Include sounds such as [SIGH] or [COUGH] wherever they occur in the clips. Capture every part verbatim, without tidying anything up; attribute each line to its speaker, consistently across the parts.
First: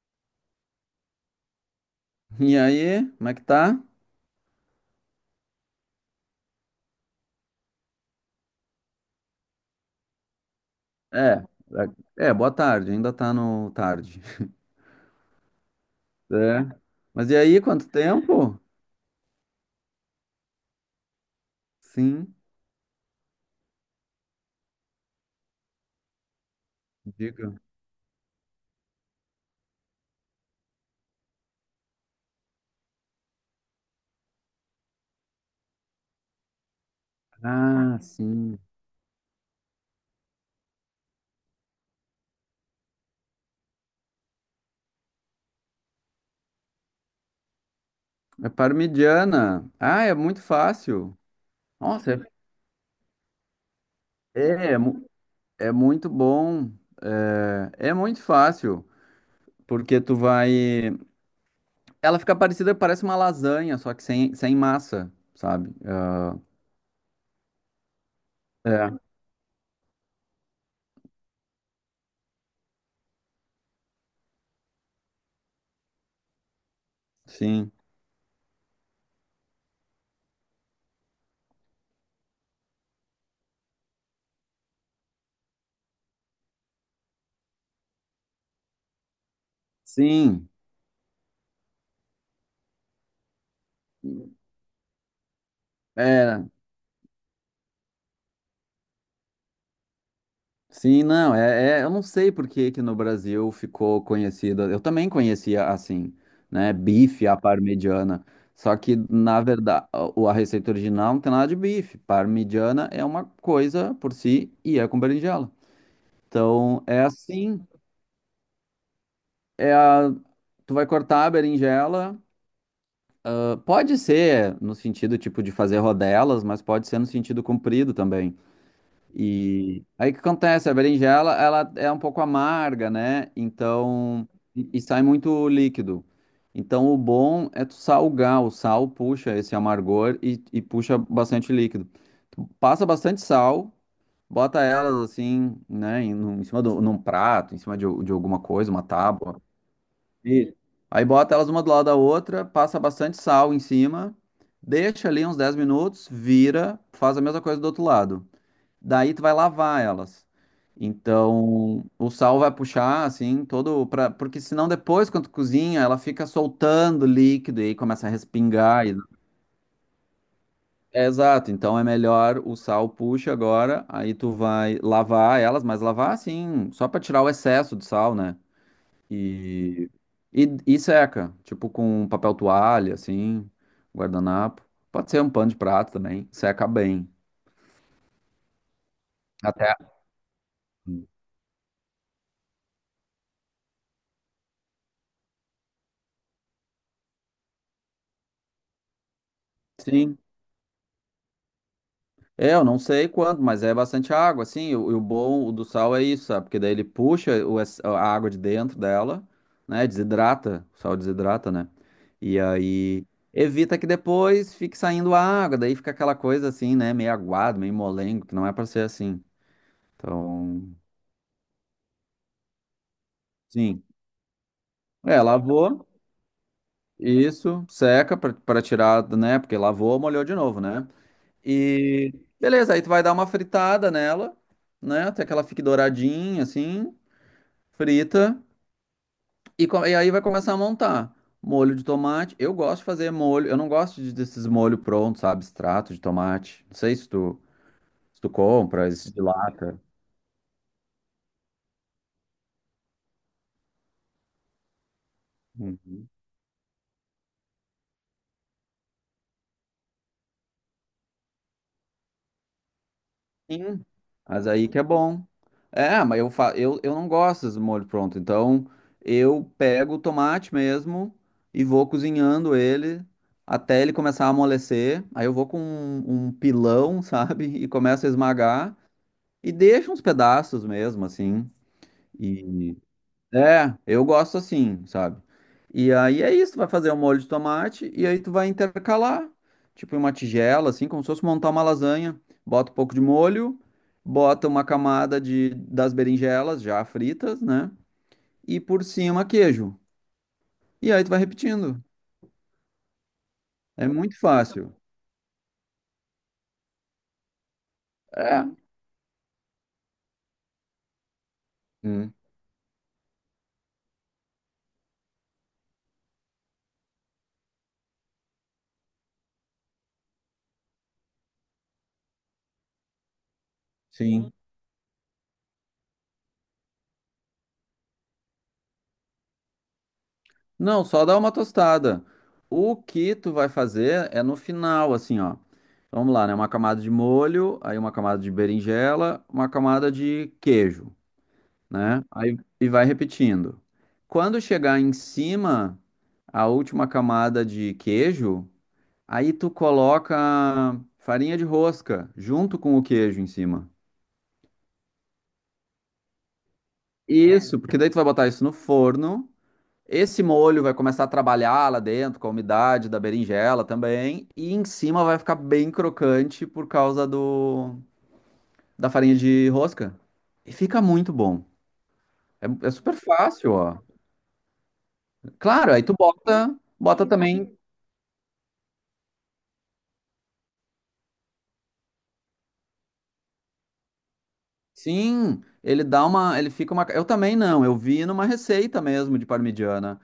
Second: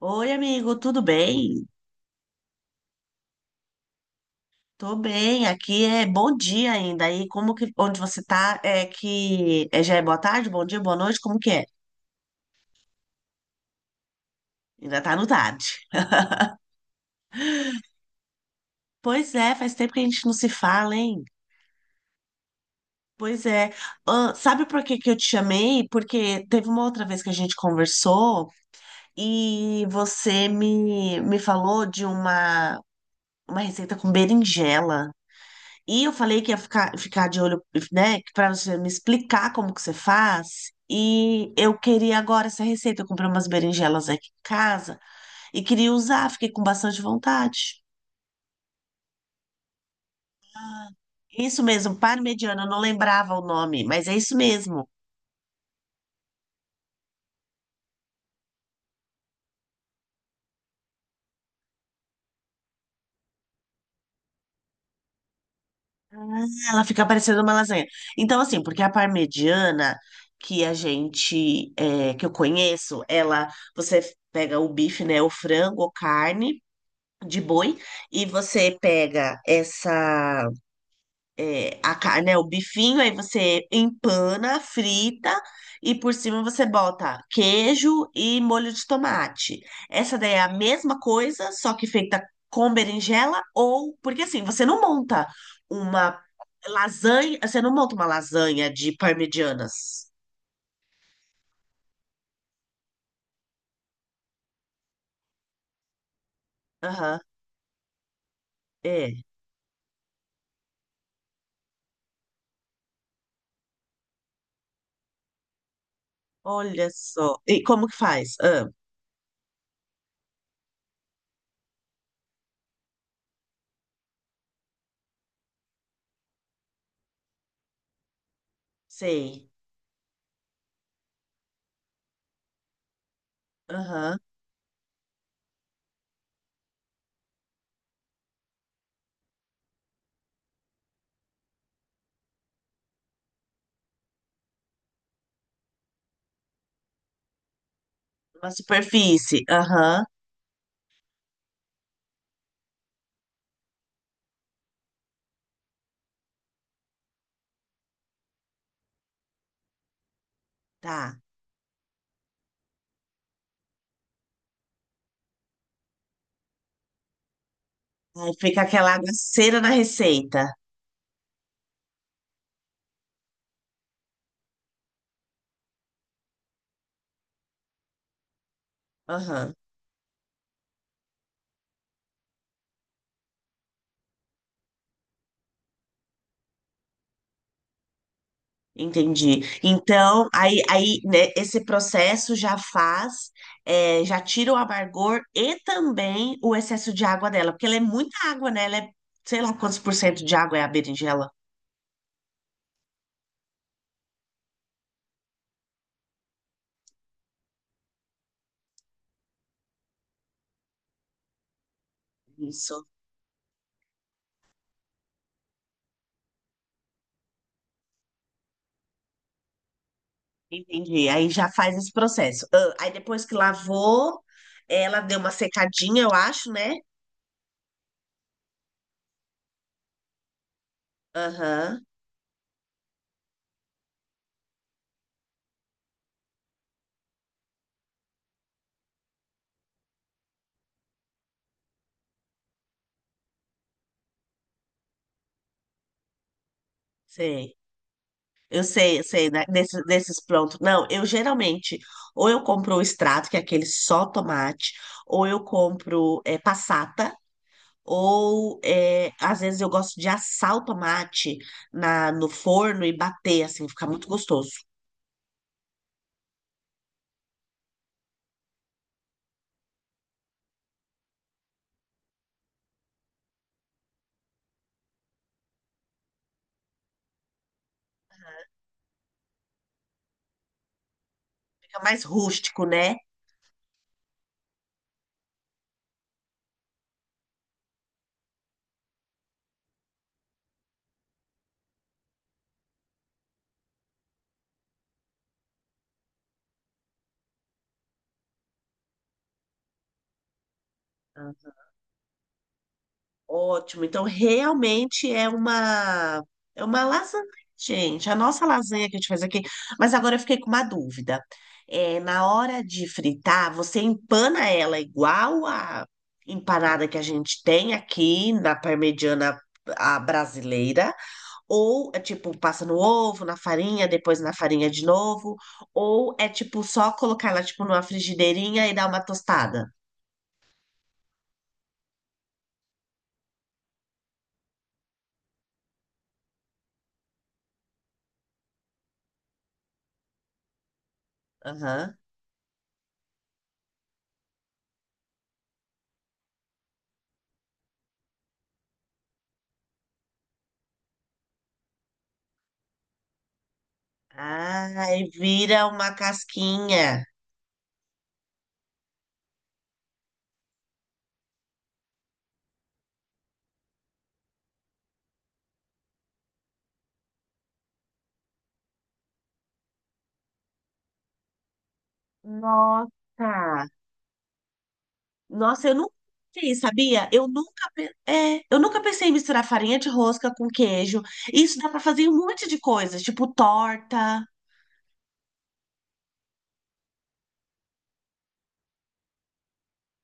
Speaker 1: Oi, amigo, tudo bem?
Speaker 2: E aí, como é que tá?
Speaker 1: Tô bem, aqui é bom dia ainda. Aí, como que, onde você tá, é que é, já é boa tarde, bom dia, boa noite, como
Speaker 2: É,
Speaker 1: que é?
Speaker 2: é, é, boa tarde, ainda tá no tarde.
Speaker 1: Ainda tá no tarde.
Speaker 2: É. Mas e aí, quanto tempo?
Speaker 1: Pois é, faz tempo que a gente não se fala, hein?
Speaker 2: Sim,
Speaker 1: Pois é. Ah, sabe por que que eu te chamei? Porque teve uma outra vez que a
Speaker 2: diga.
Speaker 1: gente conversou e você me, me falou de uma, uma receita com berinjela. E eu falei que ia ficar, ficar de olho,
Speaker 2: Ah,
Speaker 1: né, para
Speaker 2: sim.
Speaker 1: você me explicar como que você faz. E eu queria agora essa receita. Eu comprei umas berinjelas aqui em casa e queria usar, fiquei com bastante vontade.
Speaker 2: É parmigiana. Ah, é muito fácil.
Speaker 1: Isso mesmo,
Speaker 2: Nossa, é,
Speaker 1: parmegiana, eu não lembrava o nome, mas é isso
Speaker 2: é, é
Speaker 1: mesmo.
Speaker 2: mu- é muito bom. É, é muito fácil, porque tu vai. Ela fica parecida, parece uma lasanha, só que sem, sem massa, sabe?
Speaker 1: Ah, ela fica parecendo uma lasanha. Então, assim, porque a
Speaker 2: É,
Speaker 1: parmegiana que a gente, é, que eu conheço, ela, você pega o bife, né, o frango ou carne de
Speaker 2: sim.
Speaker 1: boi, e você pega essa é, a carne, né, o bifinho, aí você empana, frita e por cima você bota queijo e molho de tomate. Essa daí é a
Speaker 2: Sim.
Speaker 1: mesma coisa, só que feita com berinjela ou porque assim, você não monta uma
Speaker 2: É,
Speaker 1: lasanha, você não monta uma lasanha de parmegianas.
Speaker 2: sim, não, é, é- eu não sei por que que no Brasil ficou conhecida. Eu também conhecia assim, né?
Speaker 1: Aham,
Speaker 2: Bife à parmegiana. Só que,
Speaker 1: é.
Speaker 2: na verdade, a, a receita original não tem nada de bife. Parmegiana é uma coisa por si e é com berinjela. Então,
Speaker 1: Olha
Speaker 2: é
Speaker 1: só. E
Speaker 2: assim,
Speaker 1: como que faz? Ah,
Speaker 2: é a, tu vai cortar a berinjela. ah, Pode ser no sentido tipo de fazer rodelas, mas pode ser no sentido comprido também.
Speaker 1: sei.
Speaker 2: E aí o que acontece? A berinjela, ela é um pouco amarga, né?
Speaker 1: Aham.
Speaker 2: Então, e e sai muito líquido. Então, o bom é tu salgar. O sal puxa esse amargor e, e puxa bastante líquido. Tu passa bastante sal, bota elas assim, né? Em, num- em cima de um num prato, em cima de, de alguma
Speaker 1: Uma
Speaker 2: coisa, uma tábua.
Speaker 1: superfície. Aham.
Speaker 2: Isso. Aí bota elas uma do lado da outra, passa bastante sal em cima, deixa ali uns dez minutos, vira, faz a mesma coisa do outro lado. Daí tu vai lavar elas.
Speaker 1: Tá.
Speaker 2: Então, o sal vai puxar assim todo para porque senão depois quando tu cozinha, ela fica soltando líquido e aí começa a
Speaker 1: Aí fica
Speaker 2: respingar e-.
Speaker 1: aquela cera na receita.
Speaker 2: É, exato, então é melhor o sal puxa agora, aí tu vai lavar elas, mas lavar assim, só para tirar o excesso de sal, né?
Speaker 1: Aham.
Speaker 2: E, e e seca, tipo com papel toalha assim, guardanapo. Pode ser um pano de prato também, seca bem.
Speaker 1: Entendi.
Speaker 2: Até
Speaker 1: Então, aí, aí né, esse processo já faz, é, já tira o amargor e também o excesso de água dela, porque ela é muita água, né? Ela é, sei lá quantos por
Speaker 2: sim.
Speaker 1: cento de água é a berinjela.
Speaker 2: É, eu não sei quanto, mas é bastante água, assim. E o, e o bom do sal é isso, sabe? Porque daí ele puxa o ex- a água de dentro dela, né? Desidrata, o sal desidrata, né? E
Speaker 1: Isso,
Speaker 2: aí evita que depois fique saindo a água, daí fica aquela coisa assim, né? Meio aguado, meio molengo, que não é pra ser assim. Então,
Speaker 1: entendi. Aí já faz esse processo. Ah, aí depois que
Speaker 2: sim.
Speaker 1: lavou, ela deu
Speaker 2: É,
Speaker 1: uma
Speaker 2: lavou,
Speaker 1: secadinha, eu acho, né?
Speaker 2: isso, seca pra pra tirar, né? Porque lavou, molhou de novo, né?
Speaker 1: Aham,
Speaker 2: E beleza, aí tu vai dar uma fritada nela, né? Até que ela fique douradinha, assim. Frita e, co- e aí vai começar a montar. Molho de tomate, eu gosto de fazer molho, eu não gosto de- desses molhos prontos, sabe, extrato de tomate. Não sei se tu,
Speaker 1: sei.
Speaker 2: se tu
Speaker 1: Eu
Speaker 2: compra,
Speaker 1: sei, eu
Speaker 2: esse de
Speaker 1: sei, né?
Speaker 2: lata.
Speaker 1: Desses, desses prontos. Não, eu geralmente, ou eu compro o extrato, que é aquele só tomate, ou eu
Speaker 2: Uhum.
Speaker 1: compro é, passata, ou é, às vezes eu gosto de assar o tomate na, no forno e bater, assim,
Speaker 2: Sim,
Speaker 1: fica muito
Speaker 2: mas
Speaker 1: gostoso.
Speaker 2: aí que é bom. É, mas eu, fa eu, eu não gosto desse molho pronto, então eu pego o tomate mesmo e vou cozinhando ele até ele começar a amolecer. Aí eu vou com um, um pilão, [LAUGHS] sabe, e começo a esmagar e deixo uns pedaços mesmo, assim.
Speaker 1: Fica mais rústico,
Speaker 2: E
Speaker 1: né?
Speaker 2: é, eu gosto assim, sabe? E aí é isso, tu vai fazer um molho de tomate e aí tu vai intercalar, tipo em uma tigela, assim, como se fosse montar uma lasanha. Bota um pouco de molho, bota uma camada de, das berinjelas já fritas, né? E por cima queijo. E aí tu vai repetindo.
Speaker 1: Ótimo.
Speaker 2: É
Speaker 1: Então,
Speaker 2: muito fácil.
Speaker 1: realmente é uma é uma lasanha, gente. A
Speaker 2: É,
Speaker 1: nossa lasanha que a gente faz aqui. Mas agora eu fiquei com uma dúvida. É, na hora de fritar, você empana ela igual a empanada que a gente tem aqui na parmegiana a brasileira? Ou é tipo, passa no ovo, na farinha, depois
Speaker 2: sim.
Speaker 1: na farinha de novo? Ou é tipo só colocar ela tipo numa frigideirinha e dar uma tostada?
Speaker 2: Não, só dá uma tostada. O que tu vai fazer é no final, assim, ó. Vamos lá, né? Uma camada de molho, aí uma camada de berinjela, uma camada de queijo,
Speaker 1: Aham.
Speaker 2: né? Aí e vai repetindo. Quando chegar em cima, a última camada de queijo, aí tu coloca farinha de rosca junto com o queijo em cima.
Speaker 1: Ah, e vira uma casquinha.
Speaker 2: Isso, porque daí tu vai botar isso no forno. Esse molho vai começar a trabalhar lá dentro com a umidade da berinjela também, e em cima vai ficar bem crocante por causa do da farinha de rosca. E fica muito bom. É, é
Speaker 1: Nossa!
Speaker 2: super fácil, ó.
Speaker 1: Nossa,
Speaker 2: Claro,
Speaker 1: eu
Speaker 2: aí
Speaker 1: nunca
Speaker 2: tu bota,
Speaker 1: fiz,
Speaker 2: bota
Speaker 1: sabia? Eu
Speaker 2: também.
Speaker 1: nunca, pe- é, eu nunca pensei em misturar farinha de rosca com queijo. Isso dá pra fazer um monte de coisas, tipo torta.
Speaker 2: Sim, ele dá uma, ele fica uma. Eu também não, eu vi numa receita mesmo de parmegiana.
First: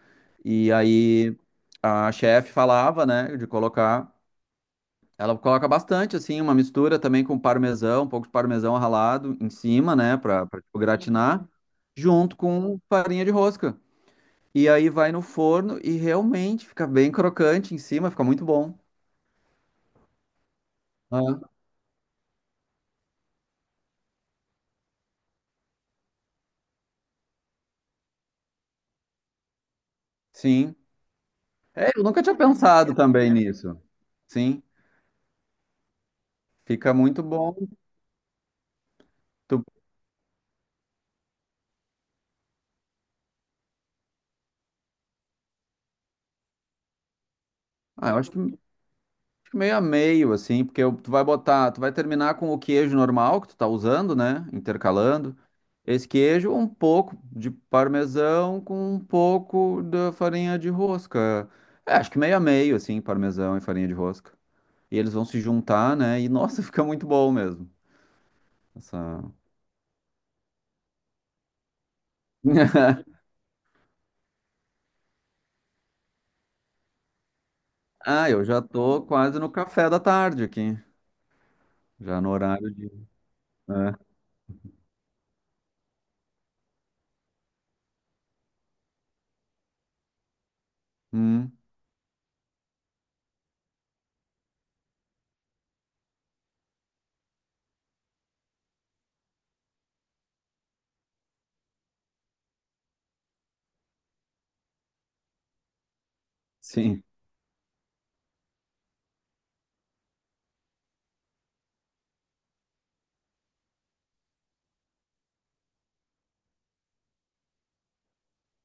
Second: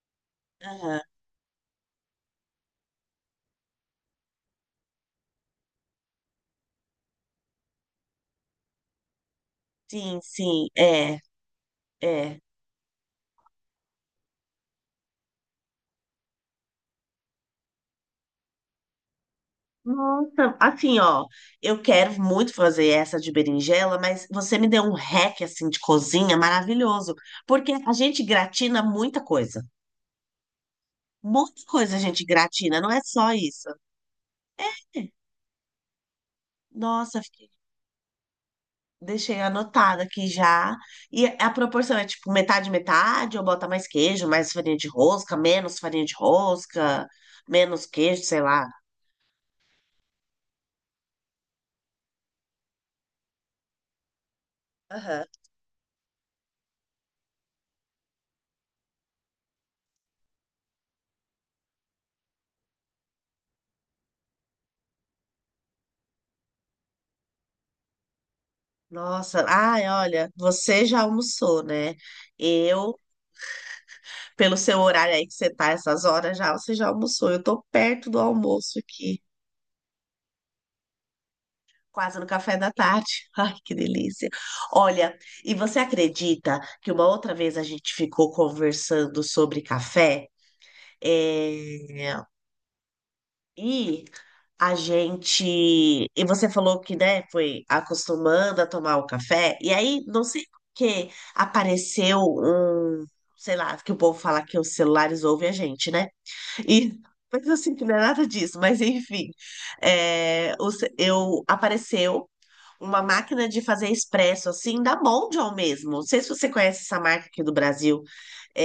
Speaker 2: E
Speaker 1: Aham,
Speaker 2: aí a chefe falava, né, de colocar. Ela coloca bastante, assim, uma mistura também com parmesão, um pouco de parmesão ralado em cima, né,
Speaker 1: sim,
Speaker 2: para
Speaker 1: sim,
Speaker 2: tipo,
Speaker 1: é,
Speaker 2: gratinar, junto
Speaker 1: é.
Speaker 2: com farinha de rosca. E aí vai no forno e realmente fica bem crocante em cima, fica muito bom.
Speaker 1: Nossa, assim, ó,
Speaker 2: Ah,
Speaker 1: eu quero muito fazer essa de berinjela, mas você me deu um hack, assim, de cozinha maravilhoso, porque a gente gratina muita coisa.
Speaker 2: sim.
Speaker 1: Muita
Speaker 2: É,
Speaker 1: coisa a
Speaker 2: eu nunca
Speaker 1: gente
Speaker 2: tinha
Speaker 1: gratina, não
Speaker 2: pensado
Speaker 1: é
Speaker 2: também
Speaker 1: só isso.
Speaker 2: nisso. Sim, fica
Speaker 1: Nossa,
Speaker 2: muito
Speaker 1: fiquei-
Speaker 2: bom.
Speaker 1: deixei
Speaker 2: Tu-
Speaker 1: anotado aqui já. E a proporção é tipo metade, metade, ou bota mais queijo, mais farinha de rosca, menos farinha de rosca, menos
Speaker 2: Ah, eu
Speaker 1: queijo,
Speaker 2: acho que
Speaker 1: sei lá.
Speaker 2: meio a meio, assim, porque eu- tu vai botar, tu vai terminar com o queijo normal que tu tá usando, né?
Speaker 1: Aham.
Speaker 2: Intercalando. Esse queijo, um pouco de parmesão com um pouco da farinha de rosca. É, acho que meio a meio, assim, parmesão e farinha de rosca. E eles vão se juntar, né? E nossa, [LAUGHS] fica muito bom mesmo. Essa...
Speaker 1: Nossa, ai, olha, você já almoçou, né? Eu,
Speaker 2: [LAUGHS]
Speaker 1: pelo seu horário aí que você tá essas horas já, você já almoçou. Eu tô perto do
Speaker 2: Ah, eu já
Speaker 1: almoço
Speaker 2: tô
Speaker 1: aqui,
Speaker 2: quase no café da tarde aqui.
Speaker 1: quase
Speaker 2: Já
Speaker 1: no
Speaker 2: no
Speaker 1: café da
Speaker 2: horário de.
Speaker 1: tarde. [LAUGHS] Ai, que
Speaker 2: É.
Speaker 1: delícia. Olha, e você acredita que uma outra vez a gente ficou conversando sobre café?
Speaker 2: Hum,
Speaker 1: É, e a gente. E você falou que, né, foi acostumando a tomar o café. E aí, não sei por que apareceu um. Sei lá, que o povo fala que os celulares ouvem a gente, né? E.
Speaker 2: sim.
Speaker 1: [LAUGHS] Mas eu sinto que não é nada disso. Mas, enfim. É, o ce- eu, apareceu uma máquina de fazer expresso, assim, da Mondial mesmo. Não sei se você conhece essa marca aqui do Brasil.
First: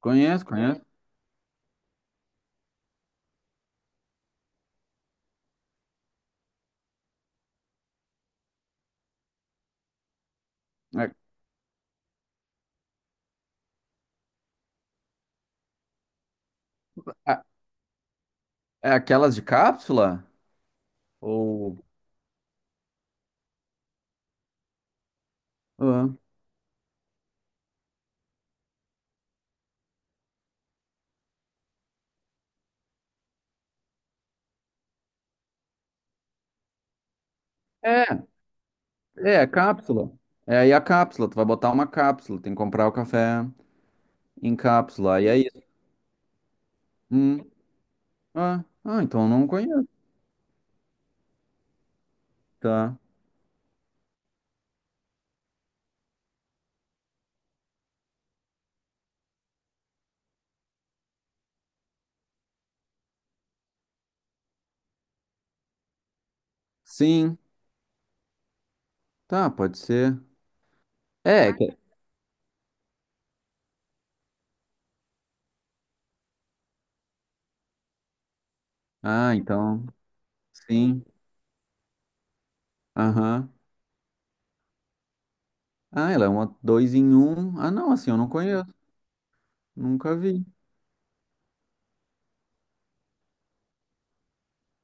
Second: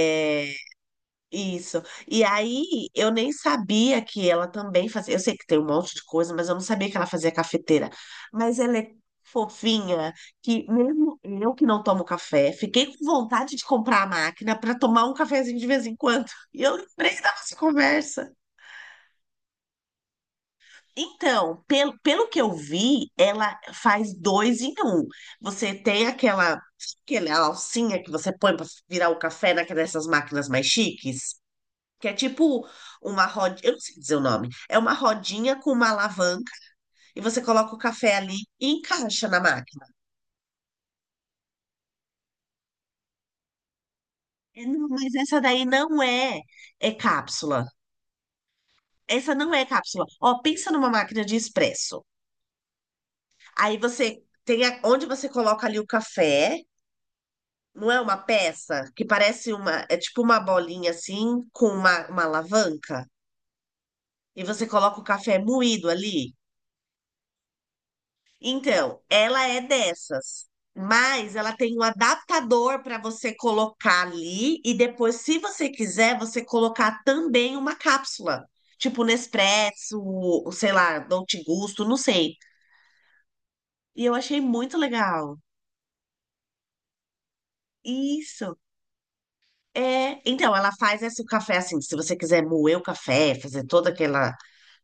Speaker 2: Conheço, conheço.
Speaker 1: isso. E aí, eu nem sabia que ela também fazia. Eu sei que tem um monte de coisa, mas eu não sabia que ela fazia cafeteira. Mas ela é fofinha, que
Speaker 2: É,
Speaker 1: mesmo eu que não tomo café, fiquei com vontade de comprar a máquina para tomar um cafezinho de vez em quando. [LAUGHS] E eu lembrei da
Speaker 2: a-
Speaker 1: nossa conversa.
Speaker 2: é aquelas de cápsula?
Speaker 1: Então,
Speaker 2: Ou.
Speaker 1: pelo, pelo que eu vi, ela faz dois em um. Você tem
Speaker 2: Ah,
Speaker 1: aquela, aquela alcinha que você põe para virar o café naquela dessas máquinas mais chiques. Que é tipo uma rodinha, eu não sei dizer o nome, é uma rodinha com uma alavanca e você coloca o café
Speaker 2: É,
Speaker 1: ali e encaixa na
Speaker 2: é,
Speaker 1: máquina.
Speaker 2: cápsula. É aí a cápsula. Tu vai botar uma cápsula. Tem que comprar o café em
Speaker 1: É, não, mas
Speaker 2: cápsula. Aí é
Speaker 1: essa
Speaker 2: isso.
Speaker 1: daí não é, é
Speaker 2: Hum.
Speaker 1: cápsula.
Speaker 2: Ah, ah, então eu
Speaker 1: Essa
Speaker 2: não
Speaker 1: não é
Speaker 2: conheço.
Speaker 1: cápsula. Ó, pensa numa máquina de expresso.
Speaker 2: Tá.
Speaker 1: Aí você tem a- onde você coloca ali o café, não é uma peça que parece uma, é tipo uma bolinha assim com uma, uma alavanca e você coloca o café moído ali.
Speaker 2: Sim.
Speaker 1: Então, ela
Speaker 2: Tá,
Speaker 1: é
Speaker 2: pode ser.
Speaker 1: dessas, mas
Speaker 2: É.
Speaker 1: ela
Speaker 2: é
Speaker 1: tem
Speaker 2: que-
Speaker 1: um adaptador para você colocar ali e depois, se você quiser, você colocar também uma cápsula, tipo
Speaker 2: Ah, então.
Speaker 1: Nespresso, ou sei lá,
Speaker 2: Sim.
Speaker 1: Dolce Gusto, não sei.
Speaker 2: Aham.
Speaker 1: E eu achei muito legal.
Speaker 2: Ah, ela é uma dois em um. Ah, não, assim, eu não
Speaker 1: Isso.
Speaker 2: conheço. Nunca
Speaker 1: É,
Speaker 2: vi.
Speaker 1: então, ela faz esse café assim, se você quiser moer o café, fazer todo aquela,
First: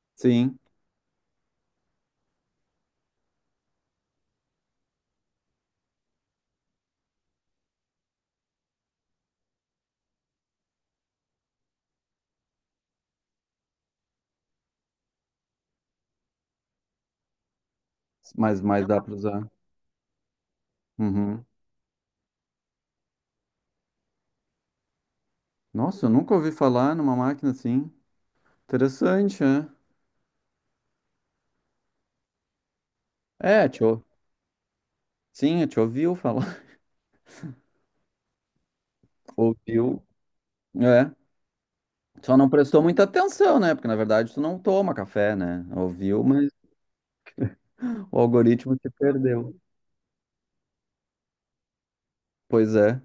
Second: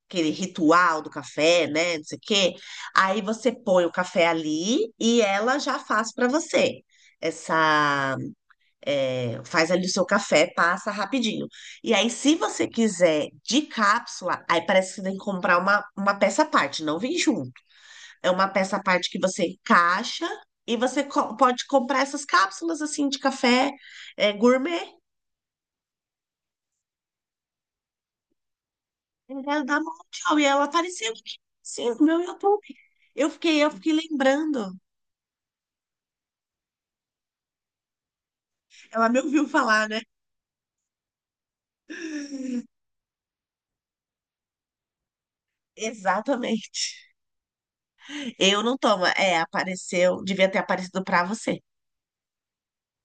Speaker 1: aquele
Speaker 2: Sim.
Speaker 1: ritual do café, né, não sei o quê, aí você põe o café ali e ela já faz para você essa é, faz ali o seu café, passa rapidinho. E aí, se você quiser de cápsula, aí parece que você tem que comprar uma, uma peça à parte, não vem junto. É uma
Speaker 2: Mas,
Speaker 1: peça à
Speaker 2: mas dá
Speaker 1: parte
Speaker 2: pra
Speaker 1: que você
Speaker 2: usar.
Speaker 1: encaixa e você co-
Speaker 2: Uhum.
Speaker 1: pode comprar essas cápsulas assim de café é, gourmet.
Speaker 2: Nossa, eu nunca ouvi falar numa máquina assim. Interessante,
Speaker 1: Eu quero
Speaker 2: né?
Speaker 1: dar uma mundial. E ela apareceu aqui, sim, no meu YouTube. Eu fiquei,
Speaker 2: É,
Speaker 1: eu fiquei
Speaker 2: tio.
Speaker 1: lembrando.
Speaker 2: Sim, eu te ouviu falar. [LAUGHS]
Speaker 1: Ela me ouviu falar, né?
Speaker 2: Ouviu. É. Só não prestou muita atenção, né? Porque na verdade tu não toma café, né? Ouviu, mas
Speaker 1: Exatamente.
Speaker 2: o
Speaker 1: Eu não
Speaker 2: algoritmo se
Speaker 1: tomo. É,
Speaker 2: perdeu.
Speaker 1: apareceu, devia ter aparecido pra você.
Speaker 2: Pois é.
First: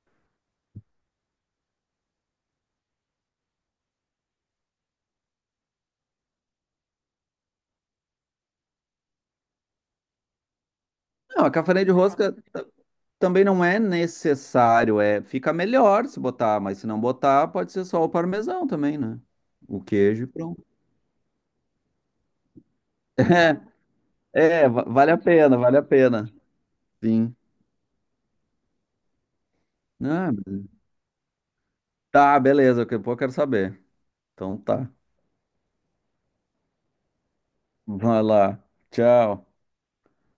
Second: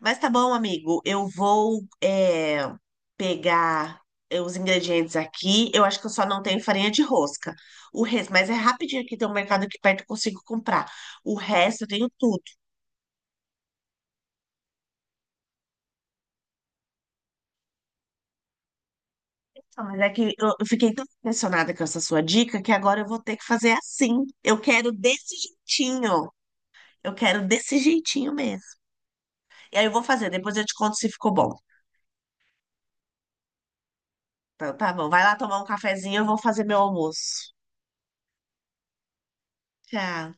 Speaker 1: Mas tá bom, amigo. Eu vou é, pegar é, os ingredientes aqui. Eu acho que eu só não tenho farinha de rosca. O resto, mas é rapidinho aqui, tem um mercado aqui perto, eu consigo comprar. O
Speaker 2: Não, a
Speaker 1: resto
Speaker 2: café
Speaker 1: eu
Speaker 2: de
Speaker 1: tenho
Speaker 2: rosca
Speaker 1: tudo.
Speaker 2: t- também não é necessário, é, fica melhor se botar, mas se não botar, pode ser só o parmesão também, né? O
Speaker 1: Ah, mas é
Speaker 2: queijo e
Speaker 1: que eu
Speaker 2: pronto.
Speaker 1: eu fiquei tão impressionada com essa sua dica que agora eu vou ter que fazer
Speaker 2: [LAUGHS]
Speaker 1: assim.
Speaker 2: É,
Speaker 1: Eu
Speaker 2: é, va-
Speaker 1: quero
Speaker 2: vale a
Speaker 1: desse
Speaker 2: pena, vale a
Speaker 1: jeitinho.
Speaker 2: pena.
Speaker 1: Eu
Speaker 2: Sim.
Speaker 1: quero desse jeitinho mesmo. E aí eu vou fazer,
Speaker 2: Ah,
Speaker 1: depois eu te conto se ficou bom.
Speaker 2: tá, beleza, daqui a pouco eu quero saber. Então
Speaker 1: Então
Speaker 2: tá.
Speaker 1: tá bom. Vai lá tomar um cafezinho, eu vou fazer meu almoço.
Speaker 2: Vai lá. Tchau.
Speaker 1: Tchau.